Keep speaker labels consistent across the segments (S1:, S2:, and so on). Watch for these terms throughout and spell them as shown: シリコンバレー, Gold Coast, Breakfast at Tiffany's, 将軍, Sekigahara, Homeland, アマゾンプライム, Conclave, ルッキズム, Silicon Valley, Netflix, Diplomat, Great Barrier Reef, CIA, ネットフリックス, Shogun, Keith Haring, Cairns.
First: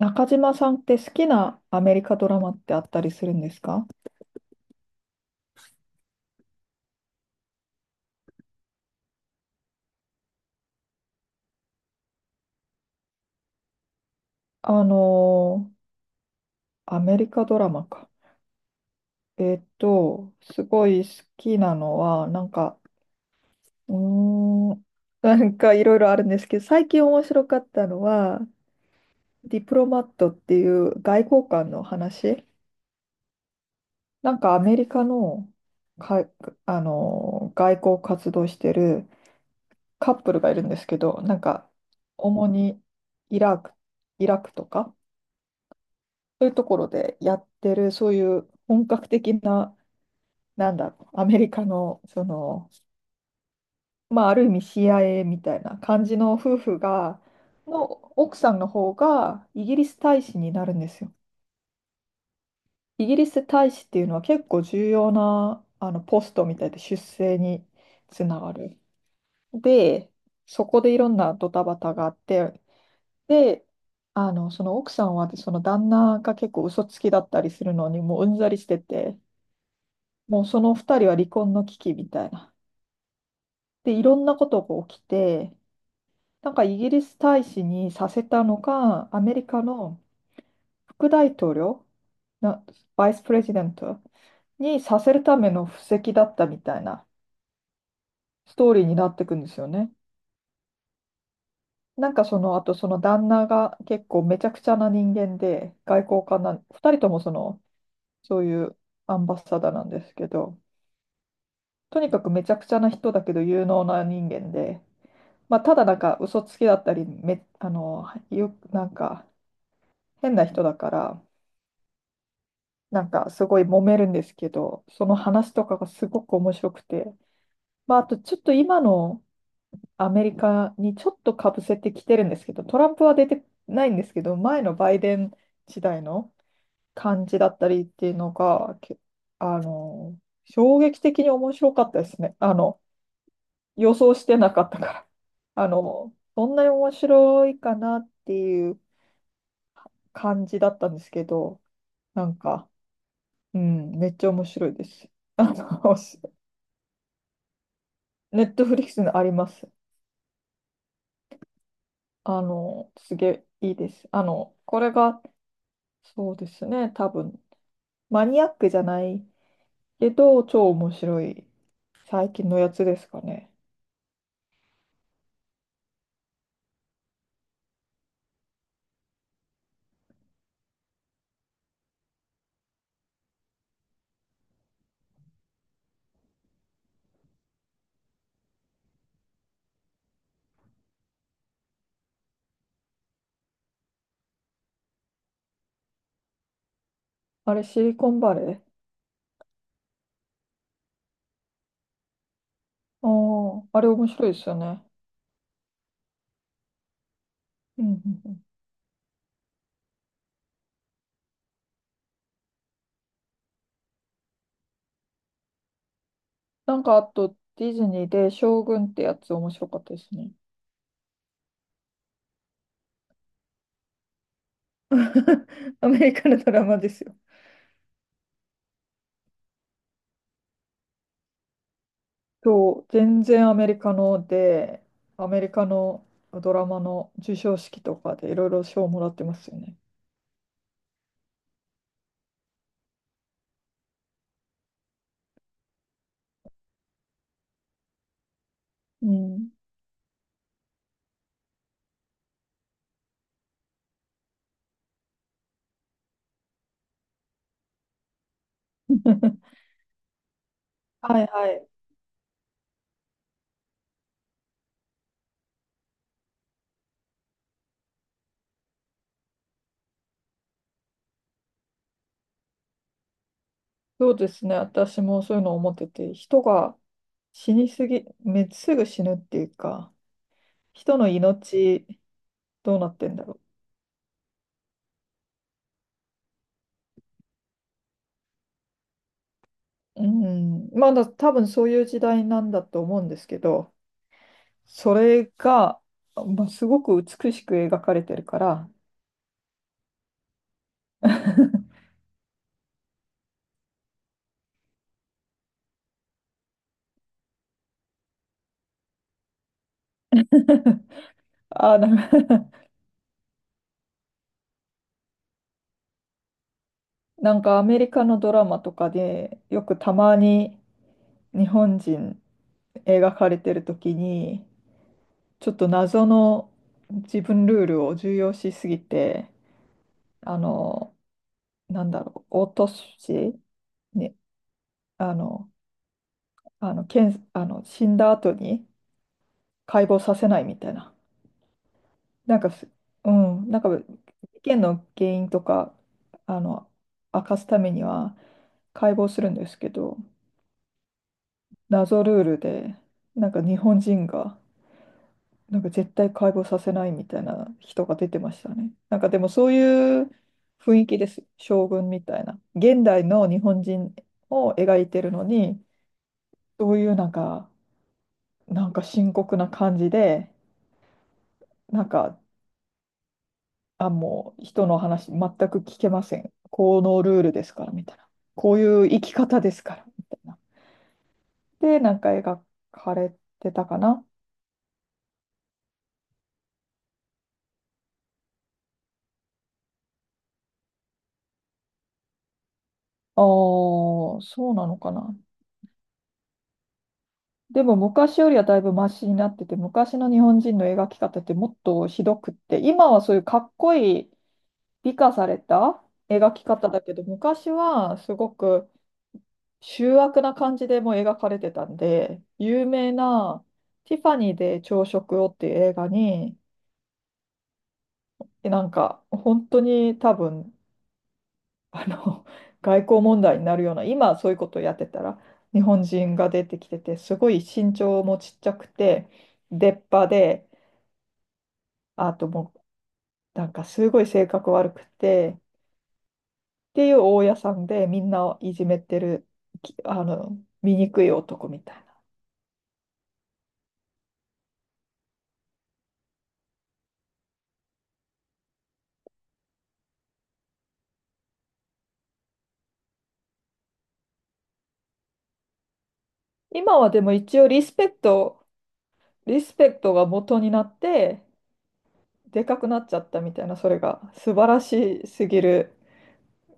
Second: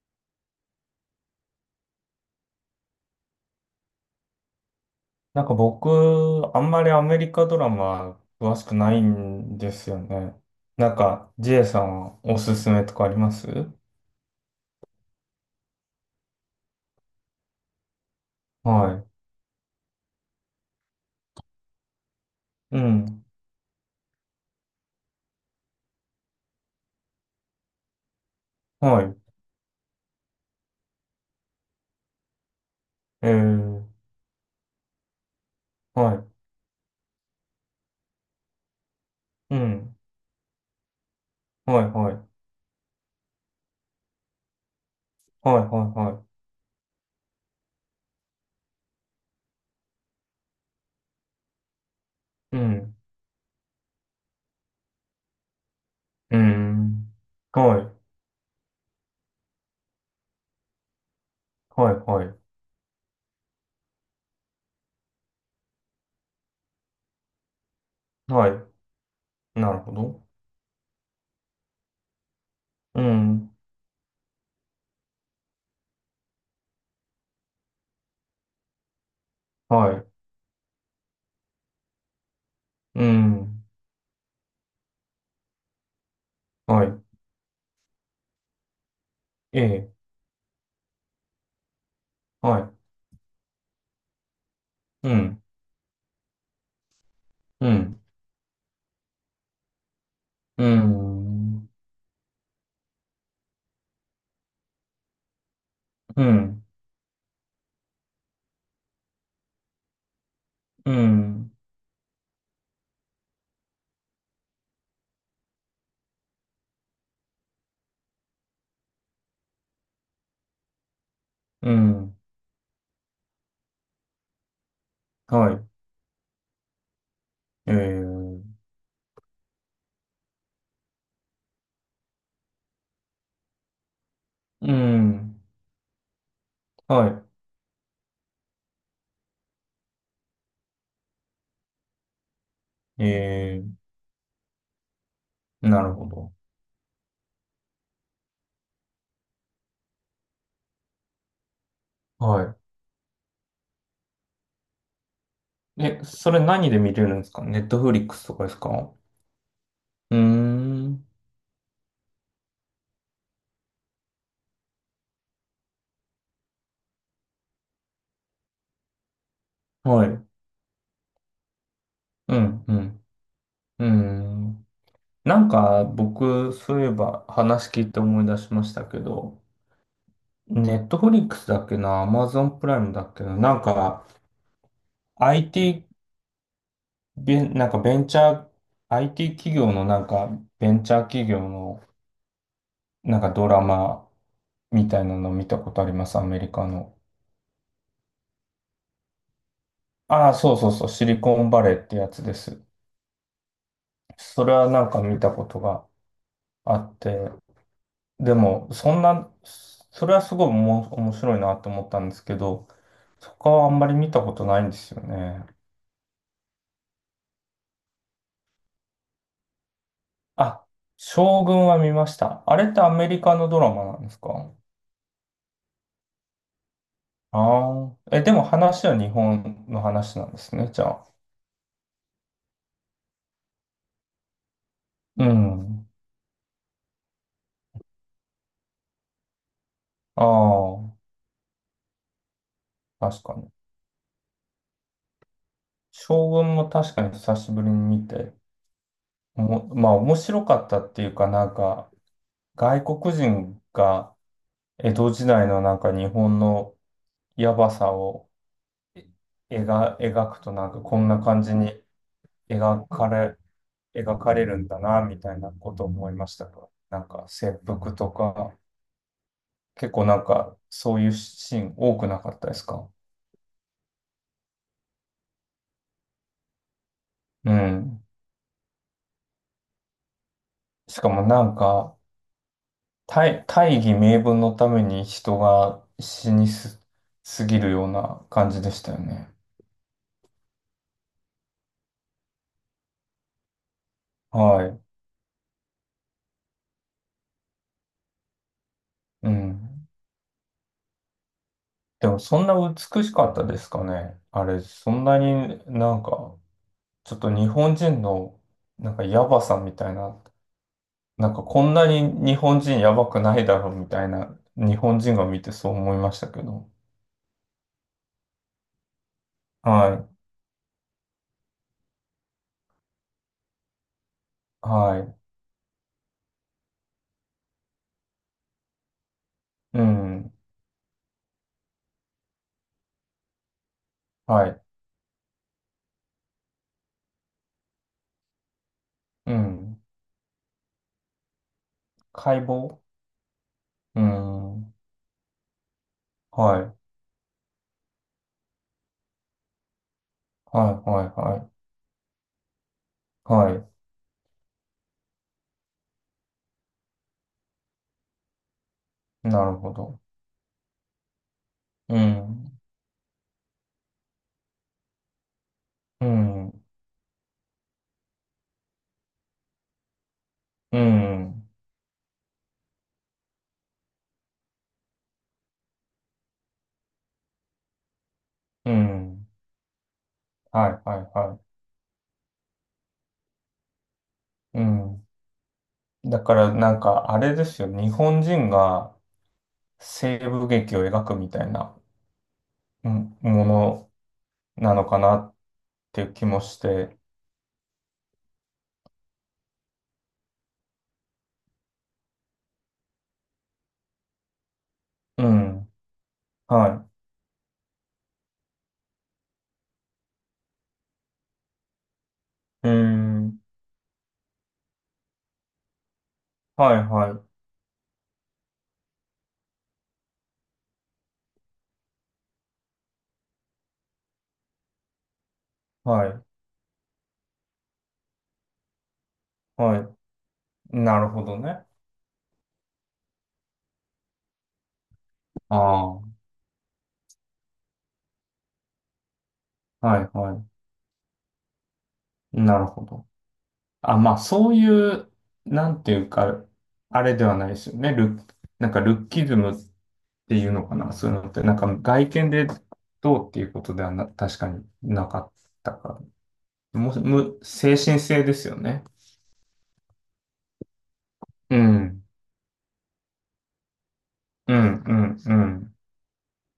S1: 中島さんって好きなアメリカドラマってあったりするんですか？
S2: なんか僕、あんまりアメリカドラマ詳しくないんですよね。なんか、ジェイさんはおすすめとかあります？
S1: あのーアメリカドラマか。
S2: は
S1: すごい好きなのは、
S2: い。うん。
S1: うーん、いろいろあるんですけど、最近面白かったのは、
S2: はい。
S1: ディプロマットっていう外交官の話。
S2: えー、
S1: アメリカの、か、
S2: は
S1: あのー外交活動してる
S2: い。うん。
S1: カップルがいるんですけど、
S2: はい、はい。
S1: 主にイラク、イラクとか。
S2: はい、はい、は
S1: そういうところでやってる、そういう本格的な、なんだろう、アメリカの、
S2: い。うん。
S1: まあ、ある意味 CIA みたいな感じの
S2: う
S1: 夫婦
S2: ん。
S1: が、
S2: は
S1: の
S2: い。
S1: 奥さんの方がイギリス大使になるんですよ。
S2: はい、はい。
S1: イギリス大使っていうのは結構重要なあのポストみたいで、出世につな
S2: は
S1: がる。
S2: い。なるほ
S1: で、
S2: ど。
S1: そこでいろんなドタバタがあって、
S2: うん。
S1: で、その奥さんはその旦那が結構嘘つきだったりするのにもううんざりしてて、
S2: はい。
S1: もうその二人は離婚の危機みたいな。
S2: うん。
S1: で、いろんなことが起きて、イ
S2: は
S1: ギ
S2: い。
S1: リス大使にさせたのが、アメリ
S2: え
S1: カ
S2: え。
S1: の副大統領、な、
S2: は
S1: バイスプレジデントにさ
S2: い。う
S1: せるた
S2: ん。
S1: めの布石だったみたいな
S2: うん。
S1: ストーリーになっていくんですよね。
S2: うん。
S1: その、あとその旦那が結構めちゃくちゃな人間で、外
S2: う
S1: 交官な、
S2: ん。
S1: 二人ともそういうアンバサダーなんですけど、
S2: うん。
S1: とにかくめちゃくちゃな人だけど有能な人間で、まあ、ただ嘘つきだったりめ、あの、よ、なんか変な人だから、
S2: うん。
S1: すごい揉めるんですけど、その話
S2: は
S1: と
S2: い。
S1: かがすごく面白くて、
S2: え
S1: まあ、あとちょっと
S2: ー、
S1: 今のアメリカにちょっとかぶせてきてるんですけど、トランプは出てないんですけど、前
S2: う
S1: のバイデン
S2: ん。
S1: 時代の感
S2: は
S1: じだったりっていうのが、けあの、衝撃的に面白かったですね。
S2: い。え
S1: 予想してなかったから。
S2: ー、なるほど。
S1: そんなに面白いかなっていう感じだったんですけど、なん
S2: は
S1: か、うん、めっちゃ面白いです。あ
S2: い。
S1: の、
S2: え、それ 何で見れるんですか？ネットフリックスと
S1: ネ
S2: かで
S1: ッ
S2: す
S1: トフリック
S2: か？
S1: スにあります。
S2: うーん。
S1: すげえいいです。あの、これが、そうですね、多分、マニアックじゃない
S2: はい。
S1: け
S2: う
S1: ど、超面白い最近の
S2: ん、
S1: や
S2: う
S1: つで
S2: ん。
S1: すかね。
S2: うーん。なんか、僕、そういえば話聞いて思い出しましたけど、ネットフリックスだっけな、アマゾンプライムだっけな、なんか、IT、なんかベンチャー、IT 企業のなんか、ベンチャー企業のなんかドラマみたいなの見たことあります、アメリカの。
S1: あれ、シリコンバレー。
S2: ああ、そうそうそう、シリコンバレーってやつです。
S1: ああ、あれ面白いで
S2: そ
S1: す
S2: れ
S1: よ
S2: は
S1: ね。
S2: なんか見たことがあって、
S1: うんうんう
S2: で
S1: ん。
S2: も、そんな、それはすごい面白いなと思ったんですけど、他はあんまり見たことないんですよね。
S1: あと、ディズニーで将軍ってやつ面白かったですね。
S2: あ、将軍は見ました。あれってアメリカのドラマなんですか？
S1: アメリカのドラマですよ。
S2: ああえ、でも話は日本の話なんですね、じゃあ。
S1: そう、全然アメリカので、
S2: う
S1: アメリカ
S2: ん。
S1: のドラマの授賞式とかでいろいろ賞をもらってますよね。
S2: ああ、確かに。将軍も確かに久しぶりに見て、
S1: うん。
S2: まあ面白かったっていうかなんか、外国人が江戸時代のなんか日本のやばさを 描くとなんかこんな
S1: はい
S2: 感
S1: は
S2: じ
S1: い。
S2: に描かれ、描かれるんだなみたいなことを思いましたか。なんか切腹とか、結構なんかそういうシーン多くなかったですか？
S1: そうですね。私もそういうのを思ってて、人が
S2: う
S1: 死にす
S2: ん。
S1: ぎ、め、すぐ死ぬっていうか、人
S2: し
S1: の
S2: かもなん
S1: 命
S2: か
S1: どうなってんだろ
S2: 大義名分のために人が死にす、すぎるような感じでしたよね。
S1: う。うん。まだ多分そういう時代なんだと思うんですけど、
S2: はい。
S1: それが、まあ、すごく美しく描かれてるから、
S2: うん。でもそんな美しかったですかね？あれ、そんなになんか、ちょっと日本人のなんかヤバさみたいな、なんかこ
S1: あ
S2: ん
S1: あ、
S2: なに日
S1: か
S2: 本人ヤバくないだろうみたいな、日本人が見てそう思いましたけど。
S1: アメリカのドラマとかでよくた
S2: は
S1: まに日本人描かれてる時に、
S2: い、は
S1: ちょっと謎の自分ルールを重要視しすぎて、
S2: い、うん、
S1: あのなんだろう、落としに、
S2: はい、
S1: あのあの検あの死んだ後に
S2: うん。
S1: 解剖させないみたいな。な
S2: 解
S1: んかす
S2: 剖、
S1: うん、
S2: うん、
S1: 事件
S2: はい、
S1: の原因とか、あ
S2: は
S1: の
S2: い、
S1: 明かすためには解剖するんですけど、
S2: はい、
S1: 謎ルールで、
S2: は
S1: 日
S2: い、は
S1: 本人が絶対解剖させないみたいな人が出てましたね。でも
S2: い、な
S1: そう
S2: るほど。
S1: いう雰囲気です。将軍
S2: う
S1: みたいな。
S2: ん、
S1: 現代の日本人を描いてるのに、
S2: うん、
S1: そういうなんか、なんか深刻な感じで、
S2: うん、
S1: なんか、あ、もう人の話全く聞けません。このルールですからみたいな。こうい
S2: う
S1: う生き
S2: ん、
S1: 方ですからみたいな。
S2: はい、はい、は
S1: で、描かれてたかな。
S2: い、うん。だからなんかあれですよ、日本人が西部劇を描くみたいな、うん、
S1: あ
S2: も
S1: あ、
S2: の
S1: そうな
S2: な
S1: の
S2: の
S1: か
S2: か
S1: な。
S2: なっていう気もして、
S1: でも昔よりはだいぶマシになってて、昔の日本人の描き方ってもっとひどくって、今はそういうかっこいい美化
S2: う
S1: され
S2: ん、
S1: た描き方だ
S2: は
S1: けど、昔はすごく醜悪な感じでもう描かれてたんで、有
S2: い、うー
S1: 名
S2: ん、
S1: なティファニーで朝食をっていう映画に、
S2: はいはい、
S1: 本当に多分、あの、外交問題になるような、今そういうことをやってたら、日本
S2: は
S1: 人
S2: い、
S1: が出てきてて、すごい身長もちっちゃくて、出
S2: は
S1: っ
S2: い、
S1: 歯で、
S2: なるほどね。
S1: あともうすごい性格悪くて
S2: ああ、は
S1: っていう大家さんで、みんなをいじめてる、きあ
S2: い
S1: の
S2: は
S1: 醜い男みたいな。
S2: い、なるほど。あ、まあそういう、なんていうか、あれではないですよね。なんかルッキズムっていうのかな、そういうのって、なんか外見でどうっていうことではな、確かになかったから。
S1: 今はでも一応
S2: 精神性ですよね。
S1: リスペクトが元になって、
S2: うん。
S1: でかくなっちゃったみたいな、それが素晴
S2: う
S1: ら
S2: ん、う
S1: し
S2: ん、
S1: す
S2: う
S1: ぎる
S2: ん。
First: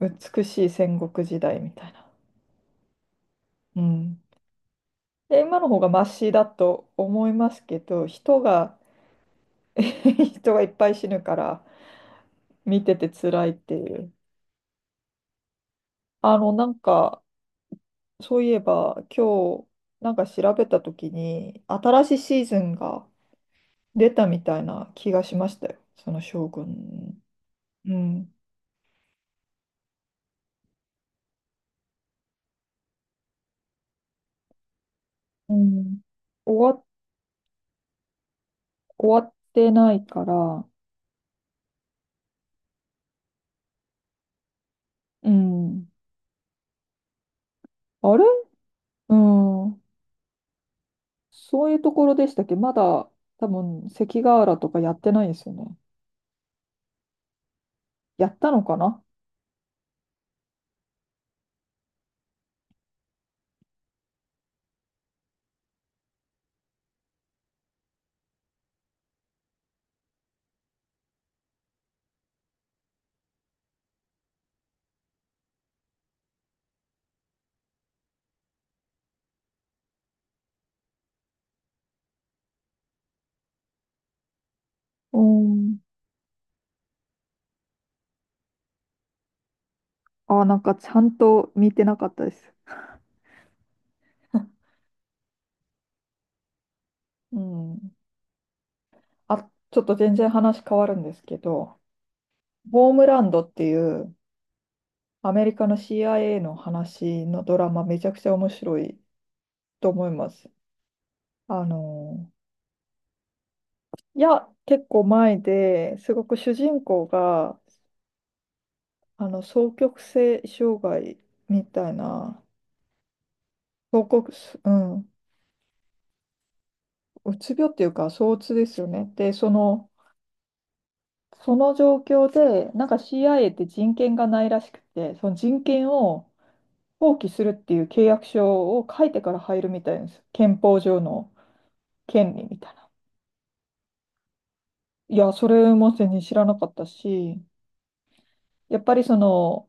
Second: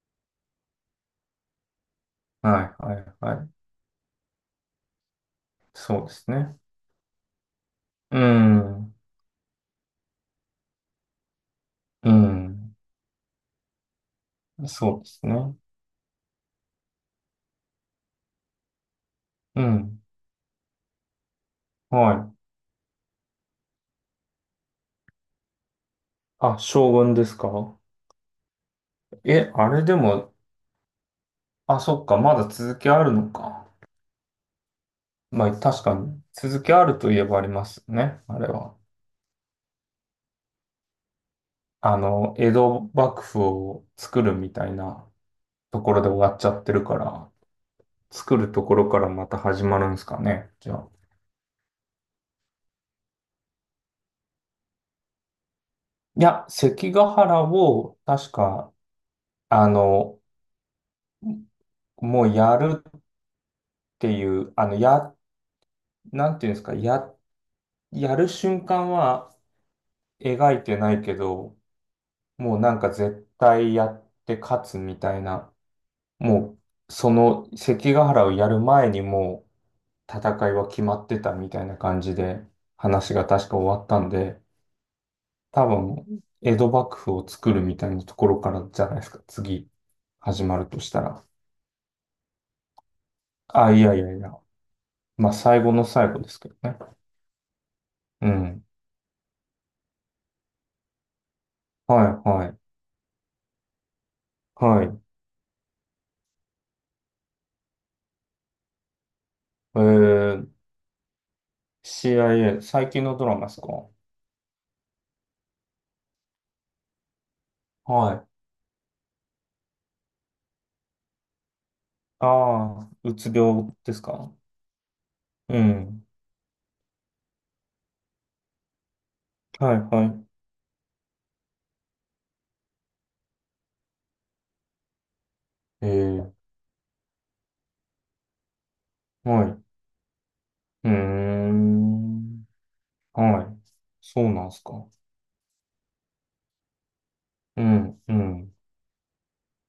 S1: 美しい戦国時代みたいな、
S2: はい、はい、はい。
S1: うん、で今の方がマ
S2: そうで
S1: シ
S2: す
S1: だ
S2: ね。
S1: と思いますけど、
S2: う
S1: 人が
S2: ん、
S1: 人がいっぱい死ぬから
S2: うん。
S1: 見てて辛いっていう。
S2: そうですね。
S1: あのなんかそういえば、今
S2: う
S1: 日
S2: ん。
S1: 調べたときに、新し
S2: は
S1: いシー
S2: い。
S1: ズンが出たみたいな気がしましたよ。その将
S2: あ、将軍
S1: 軍。
S2: ですか？
S1: うん。
S2: え、あれでも、あ、そっか、まだ続きあるのか。まあ、
S1: う
S2: 確か
S1: ん。
S2: に、続き
S1: 終わ、
S2: あるといえばありますよね、あれは。
S1: 終わってないから、
S2: あの、江戸幕府を作るみたいな
S1: う
S2: と
S1: ん。
S2: ころで終わっちゃってるから、
S1: あれ、
S2: 作るところから
S1: う
S2: また始ま
S1: ん。
S2: るんですかね、じゃあ。
S1: そういうところでしたっけ、まだ、多分、関ヶ原とかやってないですよね。
S2: いや、関ヶ原を、
S1: や
S2: 確
S1: ったの
S2: か、
S1: かな。
S2: あの、もうやるっていう、なんていうんですか、やる瞬間は描いてないけど、もうなんか絶対やって勝つみたいな、もう、その関ヶ原をやる前にもう戦いは決まってたみたいな感じで、話が確か終わったんで、
S1: う
S2: 多
S1: ん。
S2: 分、江戸幕府を作るみたいなところからじゃないですか、次、
S1: あ、
S2: 始まると
S1: ち
S2: し
S1: ゃ
S2: た
S1: ん
S2: ら。
S1: と見てなかったです。
S2: あ、いやいやいや。まあ、最後の最後ですけどね。
S1: うん。
S2: うん。
S1: あ、ちょっと全然話変わるんですけど、
S2: はい、はい、
S1: ボームランドっていう
S2: はい。
S1: アメリカの CIA の話のドラマ、めちゃくちゃ面白い
S2: え
S1: と思いま
S2: ー、
S1: す。あの、
S2: CIA、最近のドラマですか？
S1: いや、結構前で、すごく主人公が
S2: はい。
S1: 双極性障害みたい
S2: あ
S1: な、
S2: あ、うつ病です
S1: 双極、
S2: か？
S1: うん、
S2: うん。
S1: うつ病っていうか、躁うつですよね。で、
S2: はい、は
S1: その状況で、CIA って人権がないらしくて、その人
S2: い。え
S1: 権を
S2: ー、
S1: 放棄するっていう契約書を書いてから
S2: はい。
S1: 入
S2: う
S1: るみたいです。憲法
S2: ー
S1: 上の権
S2: ん。
S1: 利みたいな。
S2: はい。そうなんですか？
S1: いや、それも全然知らなかったし、
S2: うん、うん。
S1: やっぱり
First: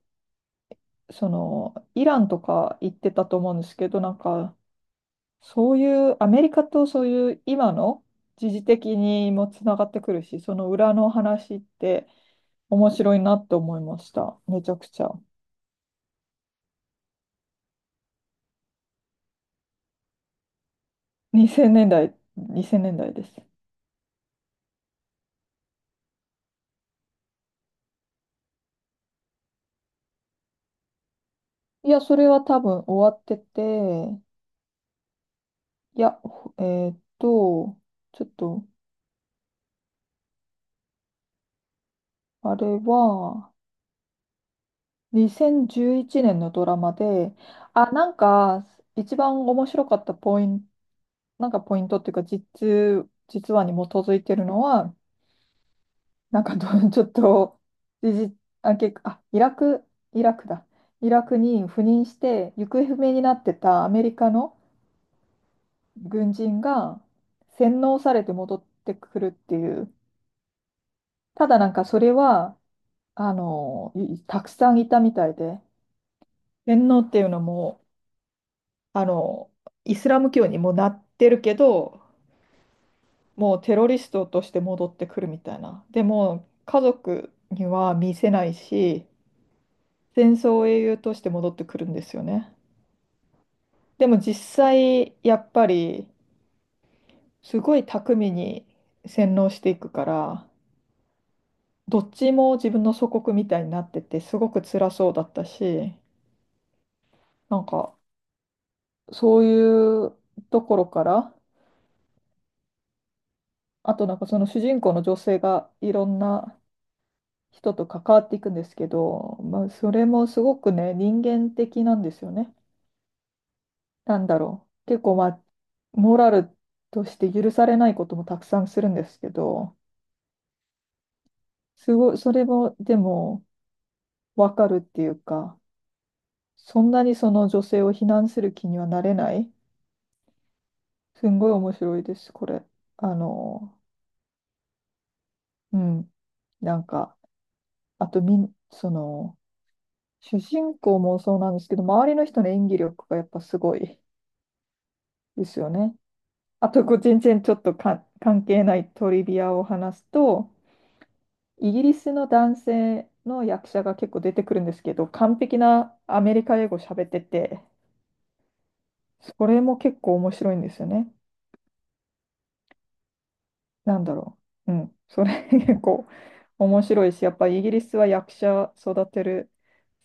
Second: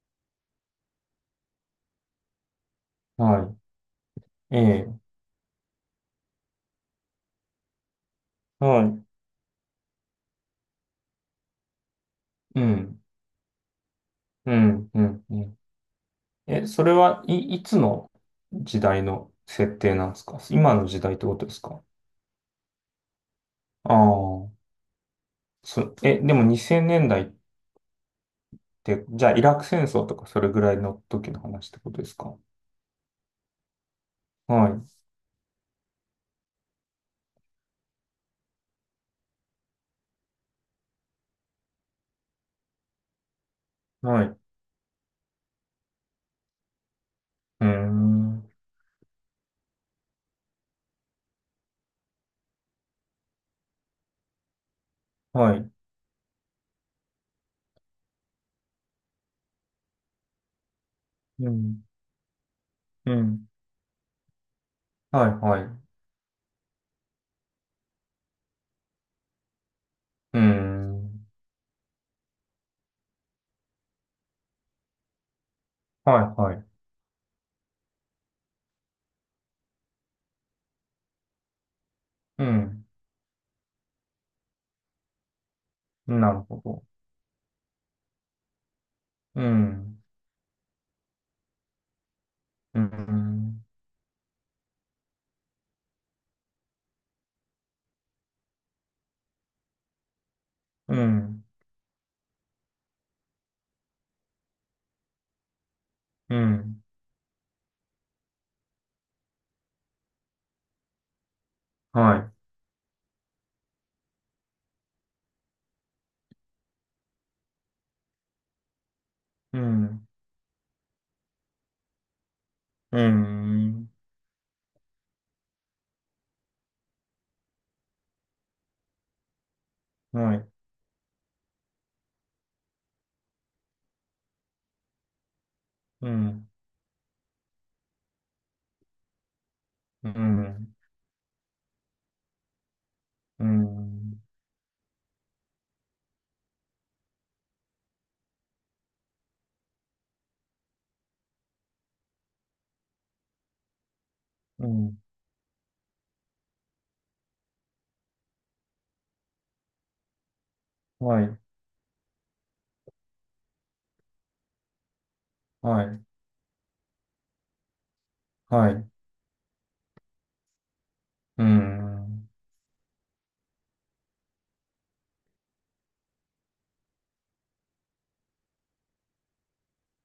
S1: その、イランとか行ってたと思う
S2: は
S1: んですけど、
S2: い。え
S1: そういう、アメリカと、そういう今の時事
S2: ー、は
S1: 的
S2: い。
S1: にもつながってくるし、その裏の話って
S2: う
S1: 面
S2: ん、
S1: 白いなって思いました。
S2: う
S1: めちゃく
S2: ん、
S1: ち
S2: う
S1: ゃ。
S2: ん、うん。え、それは、いつの時代の設定なんですか？今の時代ってことです
S1: 2000
S2: か？
S1: 年代、2000年代です。
S2: ああー。え、でも2000年代って、じゃあイラク戦争とかそれぐらいの時の話って
S1: い
S2: こ
S1: や、
S2: とで
S1: そ
S2: す
S1: れ
S2: か？
S1: は多分終わってて、
S2: はい、
S1: いや、ほえーっと、ちょっと、あれは
S2: はい、う
S1: 2011年のドラマで、
S2: ー
S1: あ、
S2: ん、
S1: 一番面白かったポイント、ポイントっていうか、実話に基づいてるのは、
S2: はい、
S1: なんかど、ちょっと、時事あ、結あ、イラク、イラクだ。イラク
S2: う
S1: に赴
S2: ん、
S1: 任して、行方不明
S2: う
S1: になっ
S2: ん、
S1: てたアメリカの
S2: はい、はい、う
S1: 軍人が洗脳されて戻ってくるっていう。
S2: ーん、
S1: ただそれは、たくさんいたみたいで、
S2: はい、はい、
S1: 洗脳っていうのも、あの、イスラム教にもなってるけど、
S2: うん、
S1: もうテロリストとして戻ってくるみたいな。で
S2: なる
S1: も、
S2: ほ
S1: 家
S2: ど、
S1: 族には見せないし、
S2: うん、
S1: 戦争英雄として戻ってくるんですよね。
S2: うん、
S1: でも実際、やっぱり、すごい巧みに洗脳していくから、
S2: うん、
S1: どっちも自分の祖国みたいになってて、すごく辛そうだったし、
S2: うん、
S1: なんか、そういうところから、
S2: は
S1: あとその主人公の女性がいろんな人と関わっていくんですけど、
S2: い、う
S1: まあ、それ
S2: ん、
S1: もすごくね、人間的なんですよね。
S2: うん、
S1: なんだろう。結構、まあ、モラルとして許されないこともたくさんするんですけど、
S2: はい、
S1: すごい、それも、でも、わかるっていうか、
S2: うん、
S1: そんなにその女性を非難する気にはなれない。
S2: うん、
S1: すんごい面白いです、これ。あ
S2: う
S1: の、
S2: ん、
S1: うん。なんか、あとみん、その、主人公もそうなんですけど、周りの人の演技力がやっぱすごい
S2: うん、
S1: ですよね。あと、こう、全然ちょっと関係ないトリビアを話すと、
S2: はい、
S1: イギリスの男性の役者が結構出てくるんですけど、完璧
S2: は
S1: な
S2: い、
S1: アメリカ英語喋ってて、
S2: はい、
S1: それも結構面白いんですよね。
S2: うん、
S1: なんだろう。うん。それ 結構面白いし、やっぱイギリスは役者育てる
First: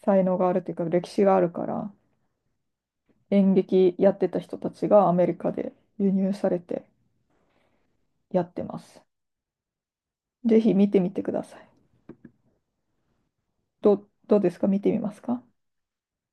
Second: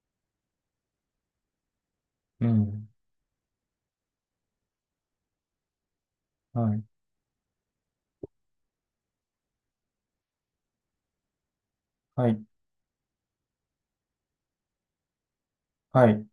S1: 才能があるというか、歴史があるから、
S2: うん、
S1: 演劇やってた人たちがアメリカで輸入され
S2: は
S1: て
S2: い、
S1: やってます。ぜひ見てみてください。
S2: はい、
S1: どうですか、見てみますか？
S2: はい。